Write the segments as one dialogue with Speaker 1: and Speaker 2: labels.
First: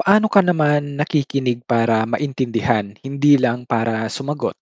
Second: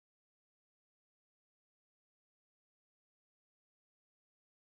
Speaker 1: Paano ka naman nakikinig para maintindihan, hindi lang para sumagot?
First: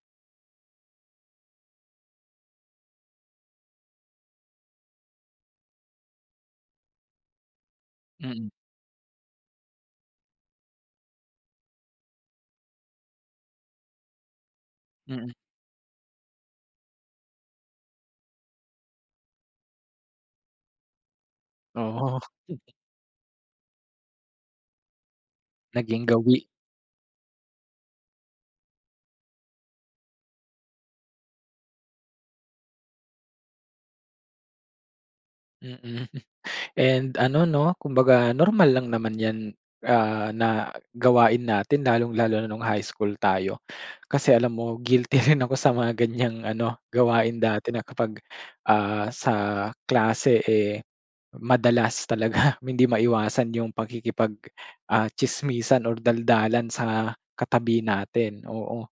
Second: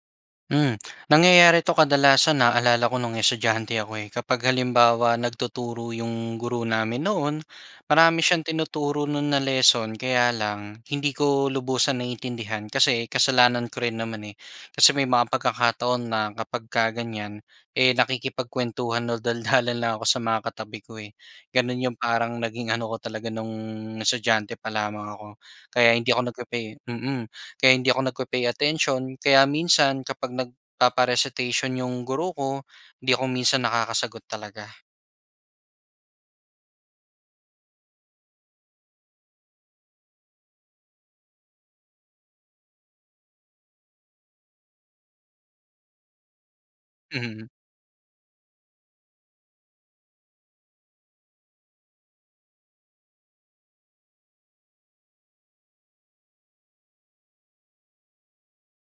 Speaker 2: Hmm, nangyayari to kadalasan, naalala ko nung estudyante ako eh. Kapag halimbawa, nagtuturo yung guro namin noon, marami
Speaker 1: Mm.
Speaker 2: siyang tinuturo no'n na lesson, kaya lang hindi ko lubusan naiintindihan kasi kasalanan ko rin naman eh. Kasi may mga
Speaker 1: Mm.
Speaker 2: pagkakataon na kapagka ganyan, eh, nakikipagkuwentuhan o daldalan lang ako sa mga katabi ko eh, gano'n yung
Speaker 1: Oo.
Speaker 2: parang naging ano ko talaga, nung estudyante pa lamang ako. Kaya
Speaker 1: Naging
Speaker 2: hindi ako
Speaker 1: gawi.
Speaker 2: nagpe-pay mm, kaya hindi ako nagpe-pay attention, kaya minsan kapag nagpapa-recitation yung guro ko, hindi ako minsan nakakasagot talaga.
Speaker 1: Mm, and ano, 'no, kumbaga normal lang naman 'yan, ah, na gawain natin, lalong-lalo na nung high school tayo. Kasi alam mo, guilty rin ako sa mga ganyang ano, gawain
Speaker 2: Mhm.
Speaker 1: dati na kapag, ah, sa klase eh, madalas talaga, hindi maiwasan yung pakikipag, ah, tsismisan or daldalan sa katabi natin, oo.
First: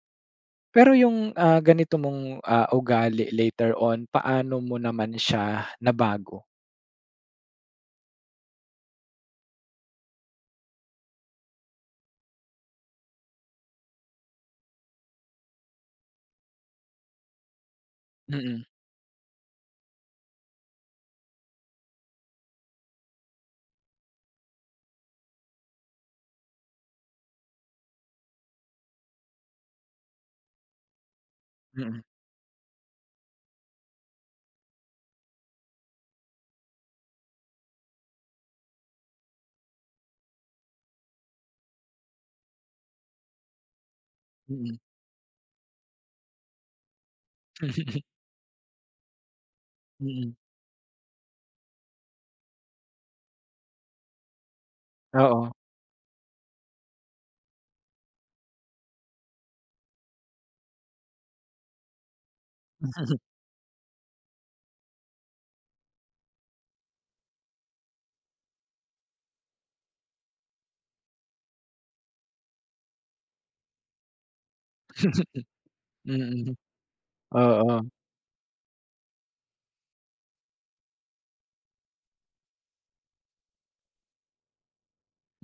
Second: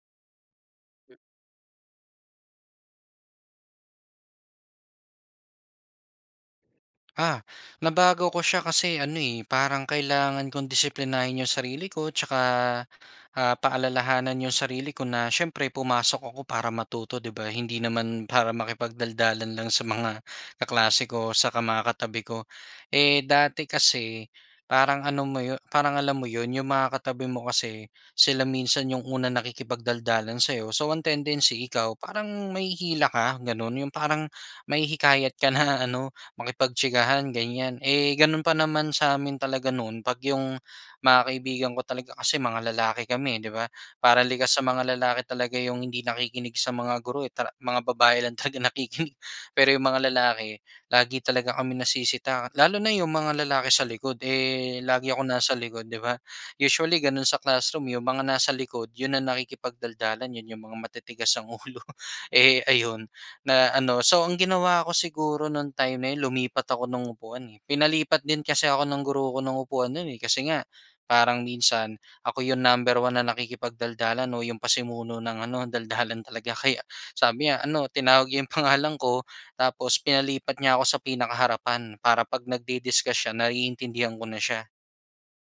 Speaker 1: Pero
Speaker 2: Hmm.
Speaker 1: yung, ah, ganito mong, ah, ugali later on, paano mo naman siya nabago?
Speaker 2: Ah, nabago ko siya kasi ano, eh, parang kailangan kong disiplinahin 'yung sarili ko tsaka, ah, paalalahanan 'yung sarili ko na siyempre, pumasok ako para matuto, 'di ba? Hindi naman para
Speaker 1: Mm.
Speaker 2: makipagdaldalan lang sa mga kaklase ko, tsaka mga katabi ko. Eh, dati kasi parang ano mo 'yon parang alam mo 'yon, 'yung mga katabi mo kasi, sila minsan 'yung unang nakikipagdaldalan sa'yo, so ang tendency ikaw,
Speaker 1: Mm.
Speaker 2: parang mahihila ka, gano'n. 'Yung parang mahihikayat ka na ano, makipagtsikahan, ganyan. Eh, gano'n pa naman sa amin talaga noon, 'pag 'yung mga kaibigan ko talaga, kasi mga lalaki kami, eh, 'di ba? Parang likas sa
Speaker 1: Mm.
Speaker 2: mga lalaki talaga 'yung hindi nakikinig sa mga guro eh, tara mga babae lang talaga nakikinig. Pero 'yung mga
Speaker 1: Mm.
Speaker 2: lalaki, lagi talaga kaming nasisita. Lalo na 'yung mga lalaki sa likod, eh, lagi akong
Speaker 1: Oo.
Speaker 2: nasa likod, 'di ba? Usually gano'n sa classroom 'yung mga nasa likod, 'yun ang nakikipagdaldalan, 'yun 'yung mga matitigas ang ulo. Eh, ayun na ano so ang ginawa ko siguro nung time na 'yon, lumipat ako ng upuan, eh, pinalipat din kasi ako ng guro ko ng upuan no'n, eh, kasi nga parang minsan ako 'yung number 1 na nakikipagdaldalan o 'yung pasimuno ng ano daldalan talaga
Speaker 1: Mm.
Speaker 2: kaya, sabi niya ano,
Speaker 1: Oo.
Speaker 2: tinawag niya 'yung pangalan ko tapos pinalipat niya ako sa pinakaharapan para 'pag nagdi-discuss siya naiintindihan ko na siya.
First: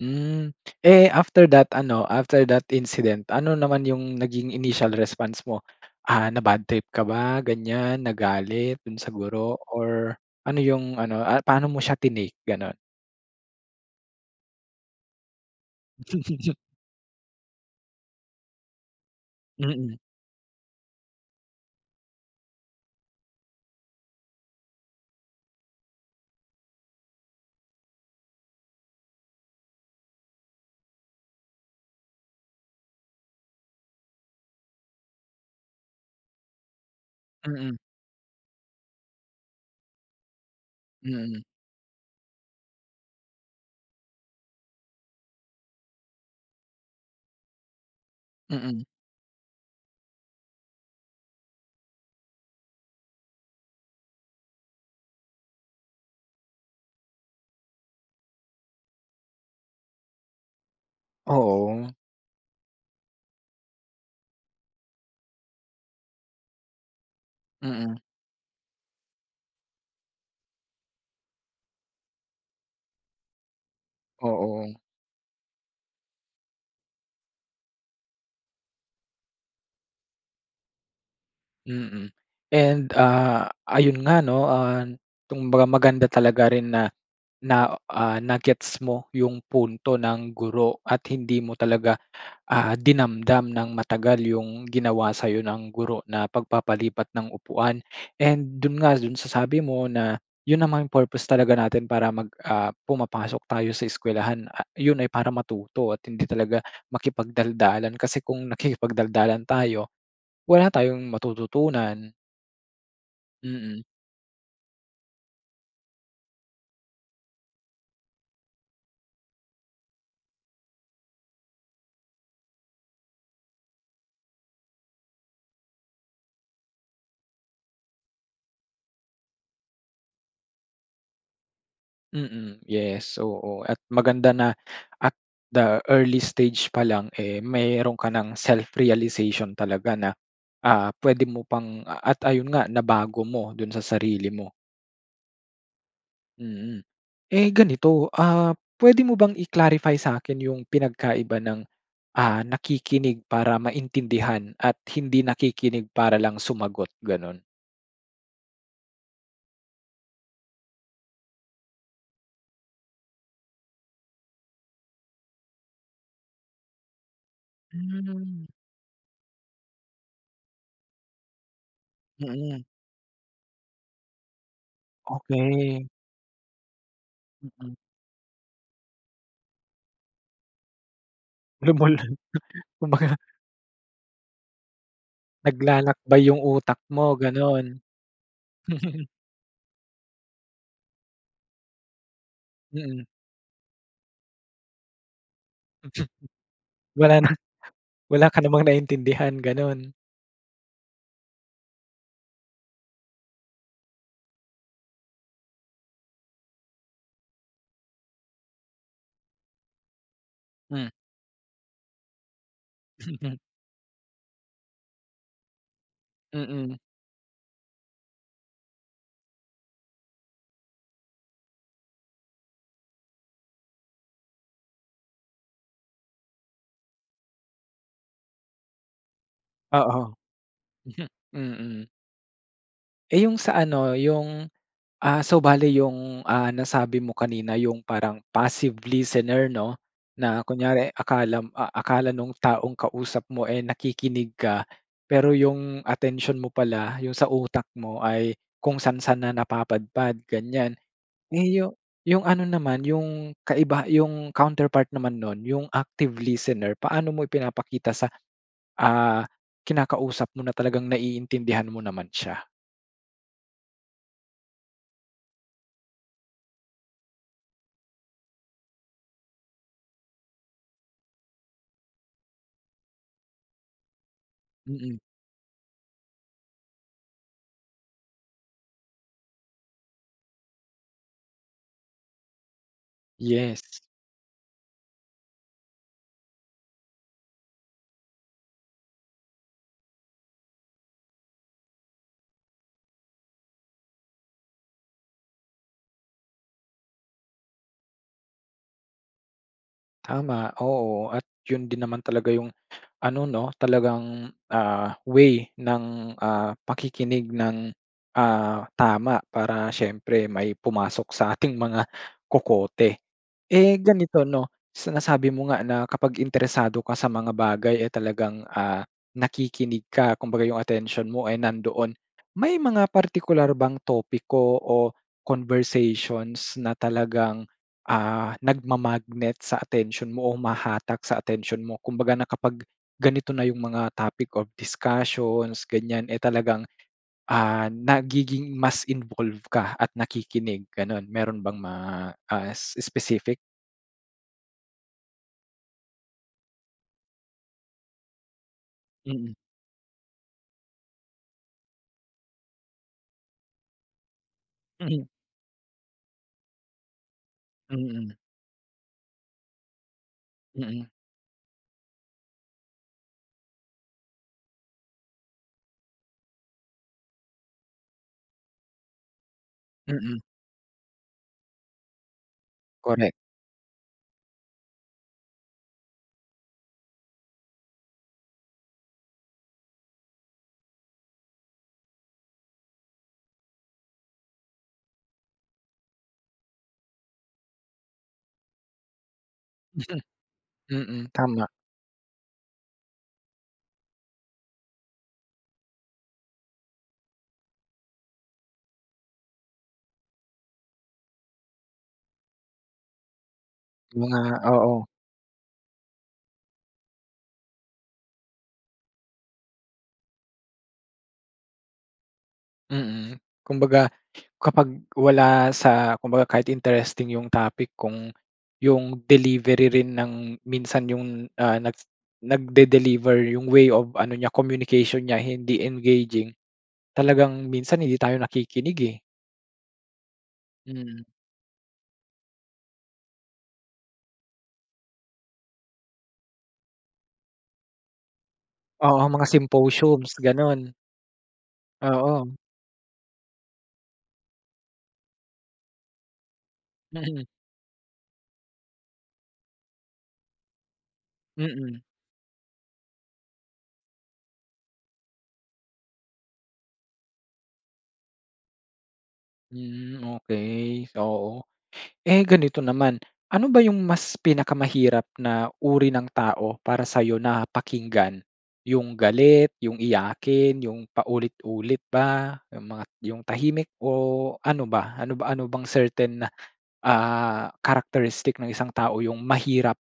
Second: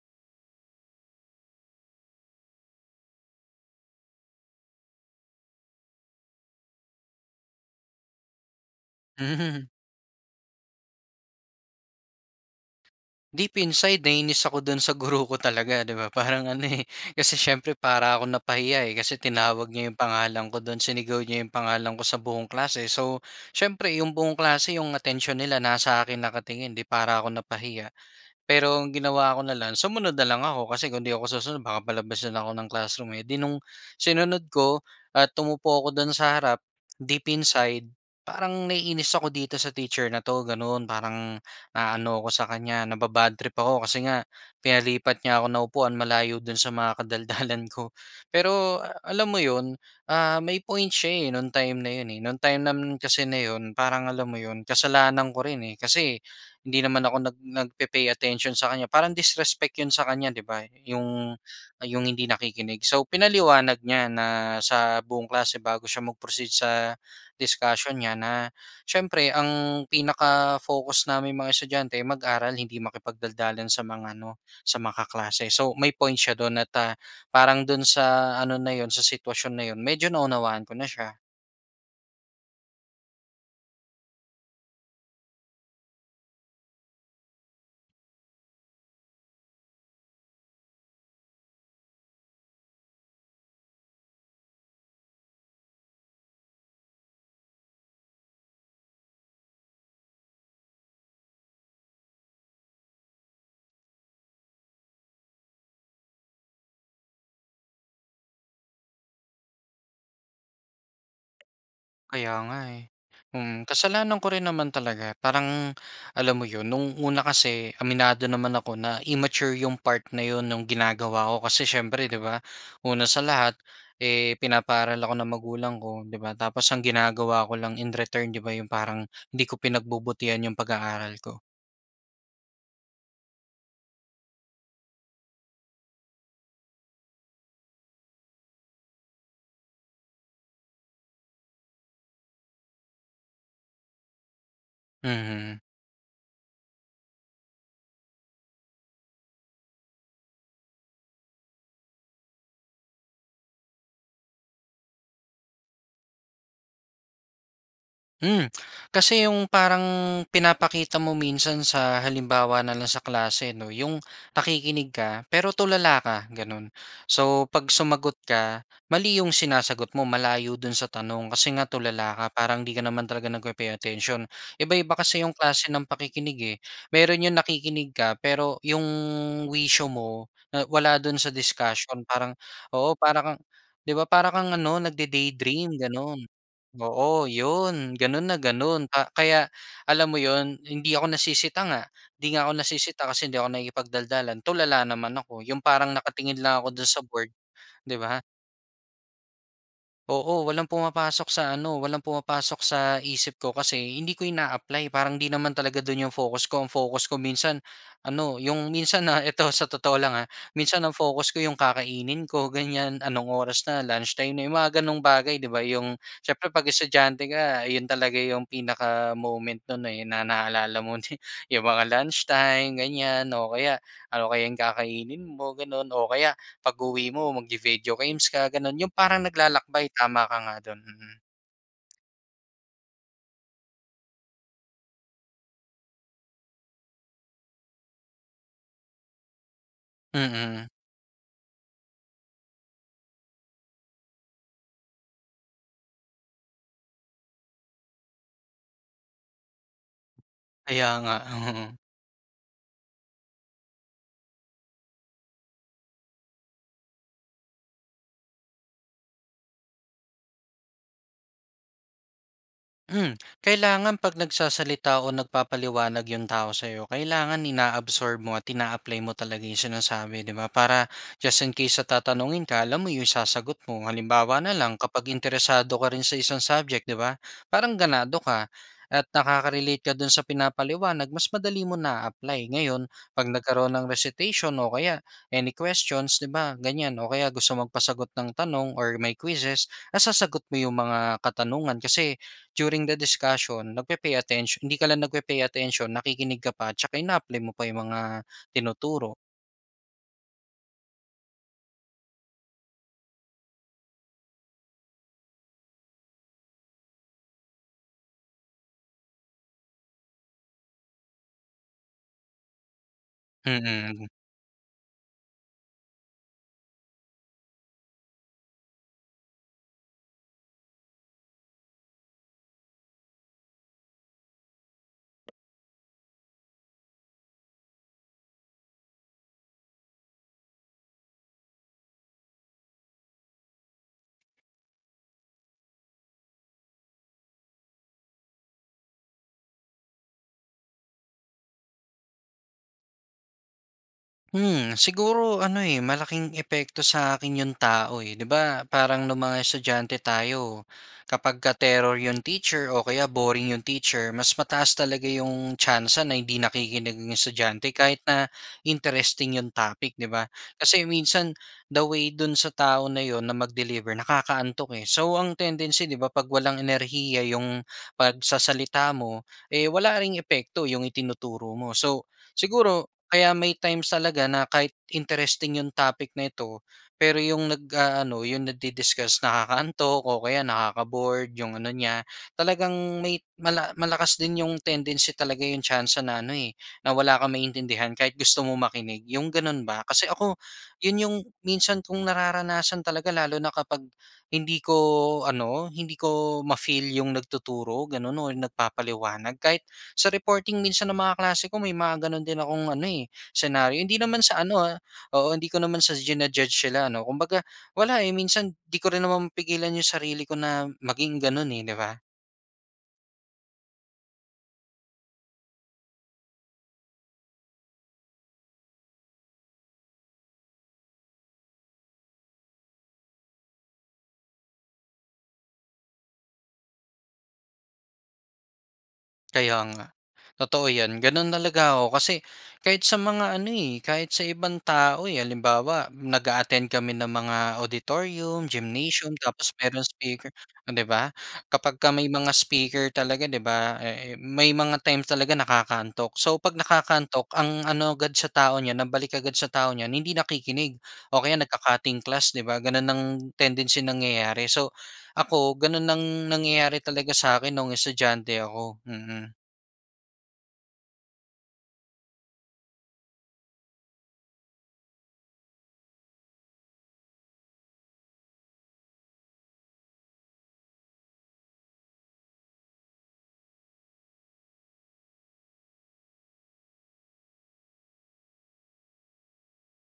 Speaker 1: Hmm. Eh, after that ano, after that incident, ano naman yung naging initial response mo? Ah, na-bad trip ka ba ganyan, nagalit do'n sa guro
Speaker 2: Hmm.
Speaker 1: or ano yung ano, ah, paano mo siya ti-nake gano'n?
Speaker 2: Deep inside nainis ako dun sa guro ko talaga 'di ba, parang ano eh, kasi siyempre para akong napahiya eh. Kasi tinawag niya yung
Speaker 1: Mm.
Speaker 2: pangalan ko do'n, sinigaw niya yung pangalan ko sa buong klase. So, siyempre yung buong klase yung atensiyon nila nasa akin nakatingin 'di para ako napahiya. Pero ang ginawa ko na lang, sumunod na lang ako, kasi kung hindi ako susunod baka palabasin ako ng classroom eh. 'Di nung sinunod ko at umupo ako do'n sa harap, deep
Speaker 1: Mm.
Speaker 2: inside, parang naiinis ako dito sa teacher na 'to, ganun. Parang,
Speaker 1: Mm.
Speaker 2: naaano ako sa kanya, naba-bad trip ako, kasi nga pinalipat niya ako ng upuan malayo do'n sa mga kadaldalan ko. Pero
Speaker 1: Mm.
Speaker 2: alam mo 'yon, ah, may point siya eh, no'ng time na yun eh. No'ng time naman kasi na 'yon, parang alam mo yun, kasalanan ko rin eh, kasi hindi naman ako nag nagpe-pay attention sa kanya, parang disrespect 'yon sa kanya di ba. Yung
Speaker 1: Oo.
Speaker 2: yung hindi nakikinig. So, pinaliwanag niya na sa buong klase bago siya mag-proceed sa, discussion
Speaker 1: Mm.
Speaker 2: niya na, siyempre ang pinaka-focus naming mga estudyante, mag-aral hindi makipagdaldalan sa mga ano,
Speaker 1: Oo.
Speaker 2: sa mga kaklase. So, may point siya do'n at, ah, parang do'n sa ano na yun, sa sitwasyon na yun, medyo naunawaan ko na siya.
Speaker 1: Mm. And ah, ayun nga 'no, ah, kumbaga maganda talaga rin na na ah, na-gets mo yung punto ng guro at hindi mo talaga ah, dinamdam nang matagal yung ginawa sa'yo ng guro na pagpapalipat ng upuan. And dun nga dun sa sabi mo na yun namang purpose talaga natin para mag ah pumapasok tayo sa eskuwelahan, a yun ay para matuto at hindi talaga makipagdaldalan kasi kung nakikipagdaldalan tayo, wala tayong matututunan.
Speaker 2: Kaya nga eh. Mm,
Speaker 1: Mm.
Speaker 2: kasalanan ko rin naman talaga. Parang alam mo 'yon, no'ng una kasi, aminado naman ako na immature yung part na 'yon no'ng ginagawa ko kasi siyempre 'di ba una sa lahat, eh, pinapaaral ako ng magulang ko 'di ba? Tapos ang ginagawa ko lang in return 'di ba, 'yong parang hindi ko pinagbubutihan yung pag-aaral ko.
Speaker 1: Mm, yes. Oo at maganda na at the early stage pa lang eh, meron ka ng self-realization talaga na ah, puwede mo pang at ayun nga nabago mo dun sa sarili mo.
Speaker 2: Mhm.
Speaker 1: Mm. Eh ganito, ah, puwede mo bang i-clarify sakin yung pinagkaiba ng, ah, nakikinig para maintindihan at hindi nakikinig para lang sumagot ganun?
Speaker 2: Hmm, kasi 'yong parang pinapakita mo minsan sa halimbawa na lang sa klase, 'no, 'yong nakikinig ka pero tulala ka, gano'n. So, 'pag sumagot
Speaker 1: Hmm.
Speaker 2: ka, mali 'yong sinasagot mo, malayo do'n sa tanong. Kasi nga tulala ka, parang
Speaker 1: Mm.
Speaker 2: 'di ka naman talaga nagpe-pay attention. Iba-iba kasi 'yong klase ng
Speaker 1: Okey.
Speaker 2: pakikinig eh. Meron 'yong
Speaker 1: Mm.
Speaker 2: nakikinig ka, pero 'yong wisyo mo, eh, wala do'n sa discussion.
Speaker 1: [unintelligible]
Speaker 2: Parang oo,
Speaker 1: kumbaga.
Speaker 2: para kang, 'di ba para kang ano nagde-daydream
Speaker 1: Naglalakbay
Speaker 2: gano'n.
Speaker 1: yung utak mo,
Speaker 2: Oo,
Speaker 1: ganun.
Speaker 2: 'yon, gano'n na gano'n ka kaya, alam mo 'yon? Hindi ako nasisita nga. 'Di nga ako
Speaker 1: Mm.
Speaker 2: nasisita kasi hindi ako nakikipagdaldalan, tulala naman ako. 'Yong parang nakatingin lang ako
Speaker 1: [unintelligible]
Speaker 2: do'n sa
Speaker 1: Wala
Speaker 2: board,
Speaker 1: na,
Speaker 2: 'di ba?
Speaker 1: wala ka namang naintindihan, ganun.
Speaker 2: Oo, walang pumapasok sa ano walang pumapasok sa isip ko, kasi hindi ko ina-apply. Parang 'di naman talaga dun yung focus ko. Ang focus ko minsan, ano, 'yong minsan, ah ito, sa totoo lang ah, minsan ang
Speaker 1: Hmm.
Speaker 2: focus ko, 'yong kakainin ko ganyan. Anong oras na? Lunchtime na, 'yong mga ganong bagay, 'di ba? 'Yong siyempre 'pag
Speaker 1: Mm.
Speaker 2: estudyante ka, 'yon talaga 'yong pinaka-moment no'n eh, na naalala mo ne 'yong mga lunchtime ganyan o kaya, ano kaya 'yong kakainin mo gano'n o kaya, pag uwi mo, magvi-video games ka gano'n. 'Yong parang naglalakbay,
Speaker 1: Oo,
Speaker 2: tama ka nga do'n, mm.
Speaker 1: mm. Eh, yung sa ano, yung, ah, so bale yung, ah, nasabi mo kanina yung parang passive listener, 'no, na
Speaker 2: Mm.
Speaker 1: kunyari akalam ah, akala nung taong kausap mo eh nakikinig ka, pero yung atensiyon mo pala, yung sa utak mo ay kung saan-saan na napapadpad, ganyan.
Speaker 2: Kaya nga.
Speaker 1: Eh, yu yung ano naman, yung kaibaha yung counterpart naman nun, yung active listener. Paano mo ipinapakita sa, ah, kinakausap mo na talagang naiintindihan mo naman siya?
Speaker 2: Hmm, kailangan 'pag nagsasalita o nagpapaliwanag yung tao sa'yo, kailangan ina-absorb mo at ina-apply mo talaga yung sinasabi, di ba, para just in case na tatanungin ka, alam mo yung isasagot mo. Halimbawa na lang,
Speaker 1: Mm.
Speaker 2: kapag interesado ka rin sa isang subject, di ba? Parang ganado ka at nakaka-relate ka dun sa pinapaliwanag mas madali mo naa-apply. Ngayon, 'pag
Speaker 1: Yes.
Speaker 2: nagkaroon ng recitation o kaya any questions, di ba, ganyan o kaya gusto magpasagot ng tanong or may quizzes, nasasagot mo yung mga katanungan, kasi during the discussion, nagpe-pay attention hindi ka lang nagpe-pay attention, nakikinig ka pa, tsaka ina-apply mo pa yung mga tinuturo.
Speaker 1: Tama, oo, at 'yun din naman talaga yung, ano 'no, talagang, ah, way ng, ah, pakikinig nang, ah, tama para siyempre may pumasok sa ating mga kokote. Eh,
Speaker 2: Mm.
Speaker 1: ganito no, sa nasabi mo nga na kapag interesado ka sa mga bagay, eh, talagang, ah, nakikinig ka, kumbaga yung atensyon mo ay nandoon, may mga partikular bang topiko o conversations na talagang, ah, nagma-magnet sa atensyon mo o humahatak sa atensyon mo? Kumbaga na kapag ganito na yung mga topic of discussions, ganyan eh, talagang, ah, nagiging mas involve ka at nakikinig, gano'n? Meron bang ma ah, specific?
Speaker 2: Hmm. Siguro ano, eh, malaking epekto sa akin 'yung tao, eh. 'Di ba, parang nung
Speaker 1: Mm.
Speaker 2: mga estudyante tayo kapagka terror 'yung teacher o kaya boring 'yung teacher, mas mataas talaga
Speaker 1: Mhm.
Speaker 2: 'yung tsansa na hindi nakikinig 'yung estudyante kahit
Speaker 1: Mm.
Speaker 2: na interesting 'yung topic, 'di ba?
Speaker 1: Mm.
Speaker 2: Kasi minsan the way dun sa tao na 'yon na mag-deliver nakakaantok, eh, so ang tendency, 'di ba, 'pag walang enerhiya 'yung pagsasalita mo, eh, wala ring
Speaker 1: Mm.
Speaker 2: epekto 'yung itinuturo mo. So, siguro
Speaker 1: Correct.
Speaker 2: kaya may times talaga na kahit interesting 'yung topic na ito, pero 'yung nag-aano, 'yung nagdi-discuss, nakakaantok o kaya nakaka-bored 'yung ano niya, talagang may mala malakas din 'yung tendency talaga, 'yung tsansa na ano, eh, na wala kang maintindihan kahit gusto mo makinig, 'yung ganun ba? Kasi ako 'yun
Speaker 1: Mm.
Speaker 2: 'yung
Speaker 1: Tama.
Speaker 2: minsan kong nararanasan talaga lalo na kapag hindi ko ano, hindi ko ma-feel 'yung nagtuturo gano'n, or nagpapaliwanag, kahit sa reporting minsan ng mga kaklase ko may mga gano'n din akong ano, eh, senaryo. Hindi naman
Speaker 1: Mga
Speaker 2: sa ano, ah,
Speaker 1: oo.
Speaker 2: oo hindi ko naman sa jina-judge sila ano, kumbaga wala, eh, minsan 'di ko rin naman mapigilan 'yung sarili ko na maging gano'n, eh, 'di ba?
Speaker 1: Mm. Kumbaga kapag wala sa kumbaga kahit interesting 'yung topic kung 'yung delivery rin ng minsan 'yung, ah, nag nagde-deliver, 'yung way of ano niya, communication niya, hindi engaging, talagang minsan hindi tayo nakikinig eh.
Speaker 2: Kaya nga. Totoo 'yan.
Speaker 1: Mm.
Speaker 2: Gano'n talaga ako kasi kahit sa mga ano eh, kahit sa ibang tao eh. Halimbawa, nag-a-attend kami ng mga auditorium,
Speaker 1: Oo,
Speaker 2: gymnasium
Speaker 1: mga
Speaker 2: tapos merong
Speaker 1: symposiums,
Speaker 2: speaker
Speaker 1: gano'n.
Speaker 2: oh 'di ba? Kapag ka may mga
Speaker 1: Oo.
Speaker 2: speaker talaga 'di ba, ah, eh, may mga times talaga nakakaantok. So, 'pag
Speaker 1: Mm.
Speaker 2: nakakaantok ang ano agad sa tao niyan, ang balik agad sa tao niyan hindi nakikinig o kaya
Speaker 1: Mm.
Speaker 2: nagka-cutting class 'di ba? Gano'n ang tendency, nangyayari. So, ako gano'n ang nangyayari talaga sa akin noong estudyante ako. Mm.
Speaker 1: Hmm, okey. Oo. Eh, ganito naman, ano ba 'yung mas pinakamahirap na uri ng tao para sa'yo na pakinggan? 'Yung galit, 'yung iyakin, 'yung paulit-ulit ba? 'Yung mga 'yung tahimik o ano ba? Ano ba ano bang certain na, ah, characteristic ng isang tao 'yung mahirap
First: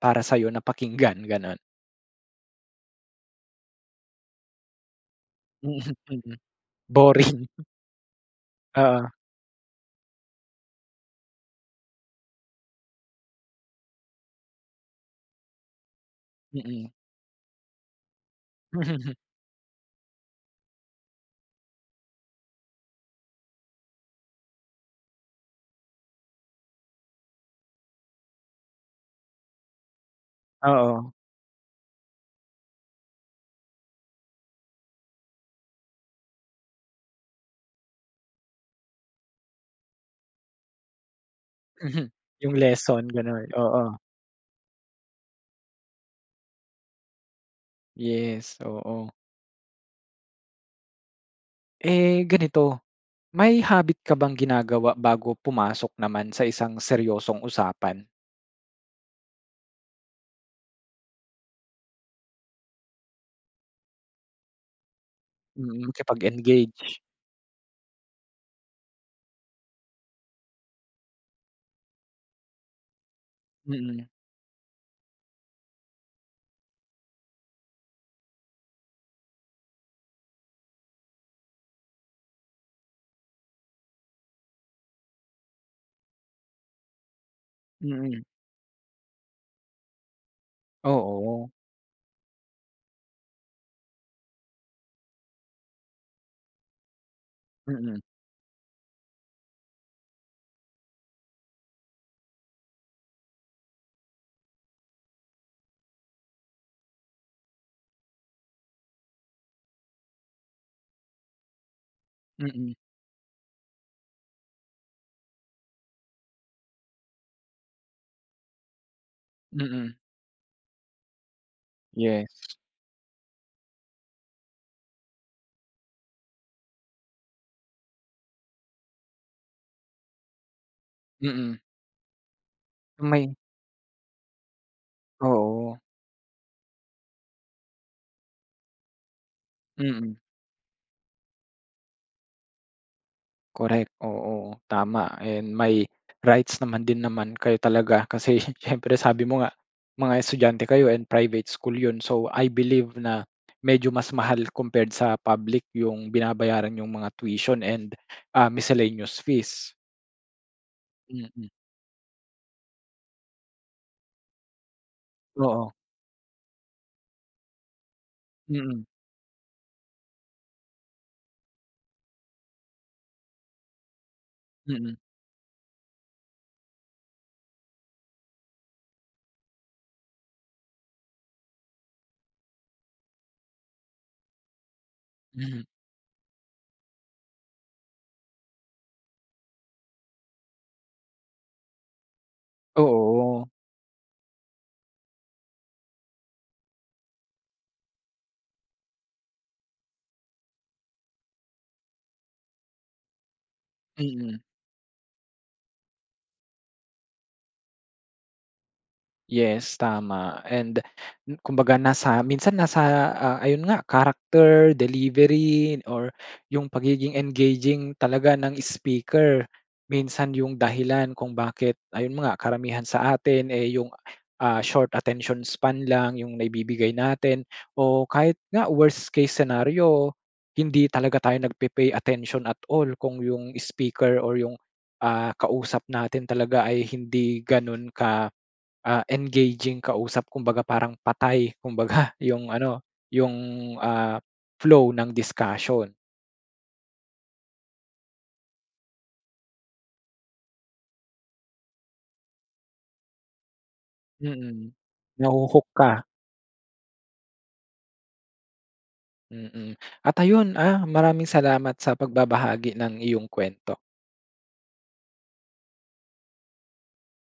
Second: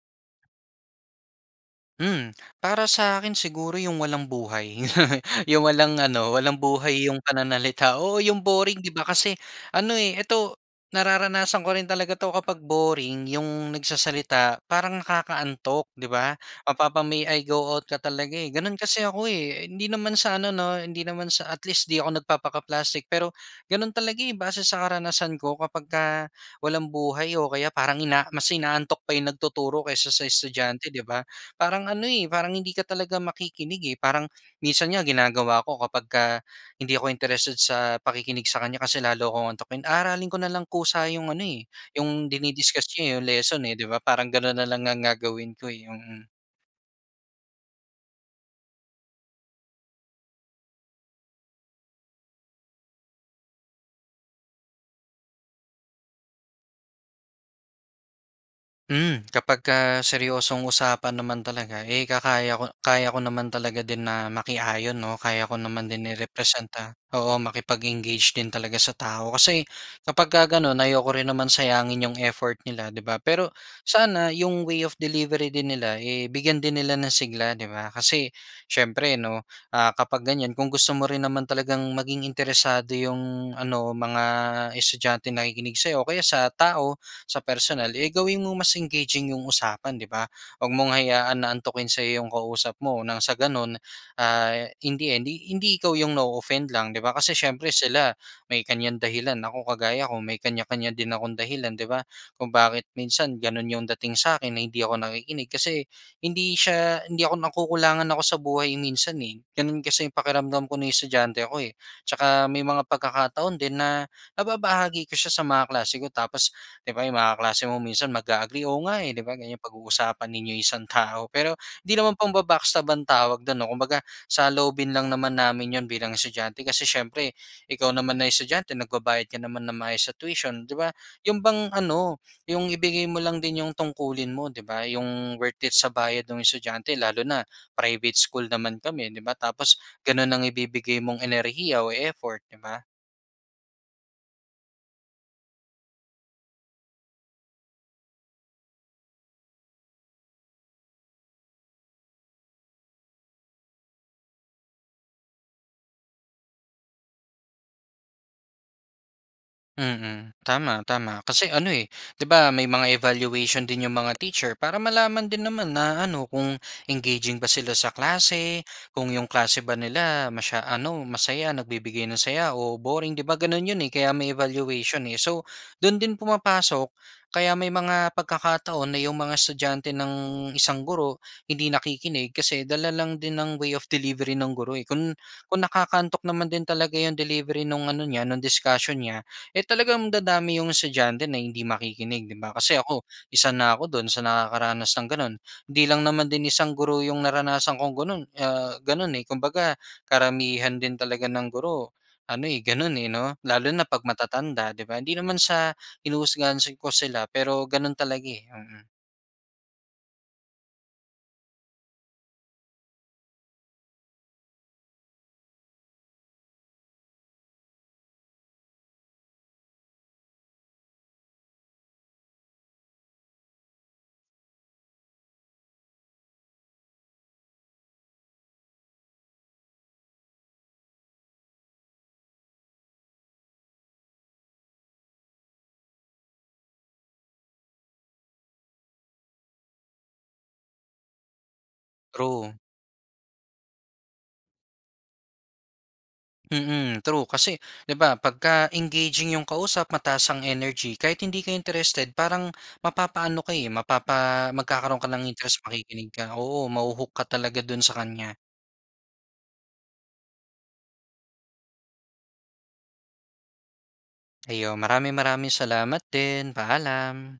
Speaker 1: para sa'yo na pakinggan, gano'n?
Speaker 2: Hmm. Para sa akin siguro 'yong walang buhay. 'Yong walang ano
Speaker 1: Mm.
Speaker 2: walang buhay 'yong
Speaker 1: Boring.
Speaker 2: pananalita. Oo, 'yong boring 'di ba?
Speaker 1: Oo.
Speaker 2: Kasi ano eh, ito nararanasan ko rin talaga 'to kapag boring 'yong nagsasalita parang nakakaantok, 'di ba?
Speaker 1: Mm.
Speaker 2: Mapapa, "May I go out?" ka talaga, eh. Gano'n kasi ako eh. Hindi naman sa ano 'no hindi naman sa at least 'di ako nagpapaka-plastic. Pero gano'n talaga eh, base sa karanasan ko. Kapagka walang buhay o kaya parang ina mas inaantok pa 'yong nagtuturo kaysa sa estudyante, 'di
Speaker 1: Oo.
Speaker 2: ba, parang ano eh, parang hindi ka talaga makikinig, eh. Parang minsan nga ginagawa ko kapagka hindi ako interested sa pakikinig sa kanya kasi lalo akong aantukin, aaralin ko na lang kusa 'yong ano eh,
Speaker 1: Mhm.
Speaker 2: 'yong
Speaker 1: 'Yung
Speaker 2: dini-discuss niya
Speaker 1: lesson
Speaker 2: eh, 'yong
Speaker 1: gano'n.
Speaker 2: lesson eh, 'di
Speaker 1: Oo.
Speaker 2: ba? Parang gano'n na lang ang gagawin ko, eh. Yung
Speaker 1: Yes, oo. Eh ganito, may habit ka bang ginagawa bago pumasok naman sa isang seryosong usapan?
Speaker 2: Hmm. Kapagka seryosong usapan naman talaga eh, kakaya ko kaya ko naman talaga din na makiayon 'no, kaya ko naman
Speaker 1: Mm,
Speaker 2: din
Speaker 1: kapag
Speaker 2: i-representa
Speaker 1: engaged.
Speaker 2: oo, makipag-engage din talaga sa tao. Kasi kapagka gano'n ayoko rin naman sayangin 'yong effort nila, 'di ba? Pero
Speaker 1: Mm.
Speaker 2: sana 'yong way of delivery din nila eh, bigyan din nila ng sigla, 'di ba? Kasi siyempre 'no, ah, kapag ganyan kung gusto mo rin naman talagang maging interesado 'yong ano mga estudyanteng nakikinig sa'yo o kaya sa tao sa personal eh,
Speaker 1: Mm.
Speaker 2: gawin mong mas engaging 'yong usapan, 'di ba? Huwag mong hayaan
Speaker 1: Oo.
Speaker 2: na antukin sa'yo 'yong kausap mo nang sa ganun ah, in the end hi hindi ikaw 'yong na-o-offend lang, 'di ba? Kasi siyempre
Speaker 1: Mm.
Speaker 2: sila may kanyang dahilan ako kagaya ko may kanya-kanya din akong dahilan, 'di ba, kung bakit minsan gano'n 'yong dating sa akin na hindi ako nakikinig. Kasi hindi siya hindi ako nakukulangan ako sa buhay minsan eh. Gano'n kasi 'yung pakiramdam ko no'ng estudyante ako eh. 'Tsaka may
Speaker 1: Mm.
Speaker 2: mga pagkakataon din na nababahagi ko siya sa mga kaklase ko tapos 'di ba 'yong mga kaklase mo minsan mag-a-agree, "Oo nga eh." 'Di ba ganyan
Speaker 1: Mm.
Speaker 2: pag-uusapan ninyo 'yong isang tao pero 'di naman
Speaker 1: Yes.
Speaker 2: pamba-backstab ang tawag do'n 'no. Kumbaga saloobin lang naman namin 'yon bilang estudyante kasi siyempre ikaw naman na estudyante nagbabayad ka naman ng maayos sa tuition, 'di ba? 'Yon
Speaker 1: Mm.
Speaker 2: bang ano 'yong ibigay mo
Speaker 1: May
Speaker 2: lang din 'yong tungkulin mo, 'di ba? 'Yong worth it
Speaker 1: Oo.
Speaker 2: sa bayad ng estudyante. Lalo na private school naman kami 'di ba tapos
Speaker 1: Mm.
Speaker 2: gano'n ang ibibigay mong enerhiya o effort, 'di ba?
Speaker 1: Correct. Oo, tama and may rights naman din naman kayo talaga kasi siyempre sabi mo nga mga estudyante kayo and private school yun. So, I believe na medyo mas mahal compared sa public yung binabayaran niyong mga tuition and ah, miscellaneous fees.
Speaker 2: Mhm. Tama tama kasi
Speaker 1: Mm.
Speaker 2: ano eh, 'di ba, may mga evaluation din 'yong mga teacher para malaman din naman
Speaker 1: Oo.
Speaker 2: na ano kung engaging ba sila sa klase?
Speaker 1: Mm.
Speaker 2: Kung 'yong klase ba nila masya ano masaya nagbibigay ng saya o boring, 'di ba, gano'n 'yon, eh, kaya may
Speaker 1: Mm.
Speaker 2: evaluation, eh. So do'n din pumapasok kaya may mga pagkakataon na 'yong mga estudyante ng isang guro hindi nakikinig kasi dala lang din ng way of delivery ng guro, eh. Kun
Speaker 1: Hmm.
Speaker 2: kung nakakaantok naman din talaga 'yong delivery no'ng ano niya no'ng discussion niya, eh, talagang dadami 'yong estudyante na hindi makikinig, 'di ba? Kasi ako
Speaker 1: Oo.
Speaker 2: isa na ako do'n sa nakakaranas ng gano'n. Hindi lang naman din isang guro 'yong naranasan kong gano'n, ah, gano'n eh. Kumbaga karamihan din talaga ng guro ano, eh, gano'n eh, 'no? Lalo na pag
Speaker 1: Mm.
Speaker 2: matatanda 'di ba hindi naman sa hinuhusgahan si ko sila pero gano'n talaga, eh. Mm.
Speaker 1: Yes tama and kumbaga nasa minsan nasa ah, ayun nga character, delivery, or yung pagiging engaging talaga ng speaker. Minsan yung dahilan kung bakit ayun nga karamihan sa atin eh, yung ah short attention span lang yung naibibigay natin o kahit nga worst case scenario hindi talaga tayo nagpe-pay attention at all kung yung speaker or yung ah, kausap natin talaga ay hindi ganun ka ah, engaging kausap. Kumbaga parang patay kumbaga yung
Speaker 2: True.
Speaker 1: ano yung ah, flow ng discussion.
Speaker 2: Mm, true. Kasi di ba, pagka-engaging yung kausap mataas ang energy kahit hindi ka interested parang mapapa ano ka eh. Mapapa
Speaker 1: Mm,
Speaker 2: magkakaroon ka ng interest,
Speaker 1: naho-hook ka.
Speaker 2: makikinig ka. Oo maho-hook ka talaga dun sa kanya.
Speaker 1: Mm, at ayun ah. Maraming salamat sa pagbabahagi ng iyong kuwento.
Speaker 2: Ayon, maraming-maraming salamat din. Paalam.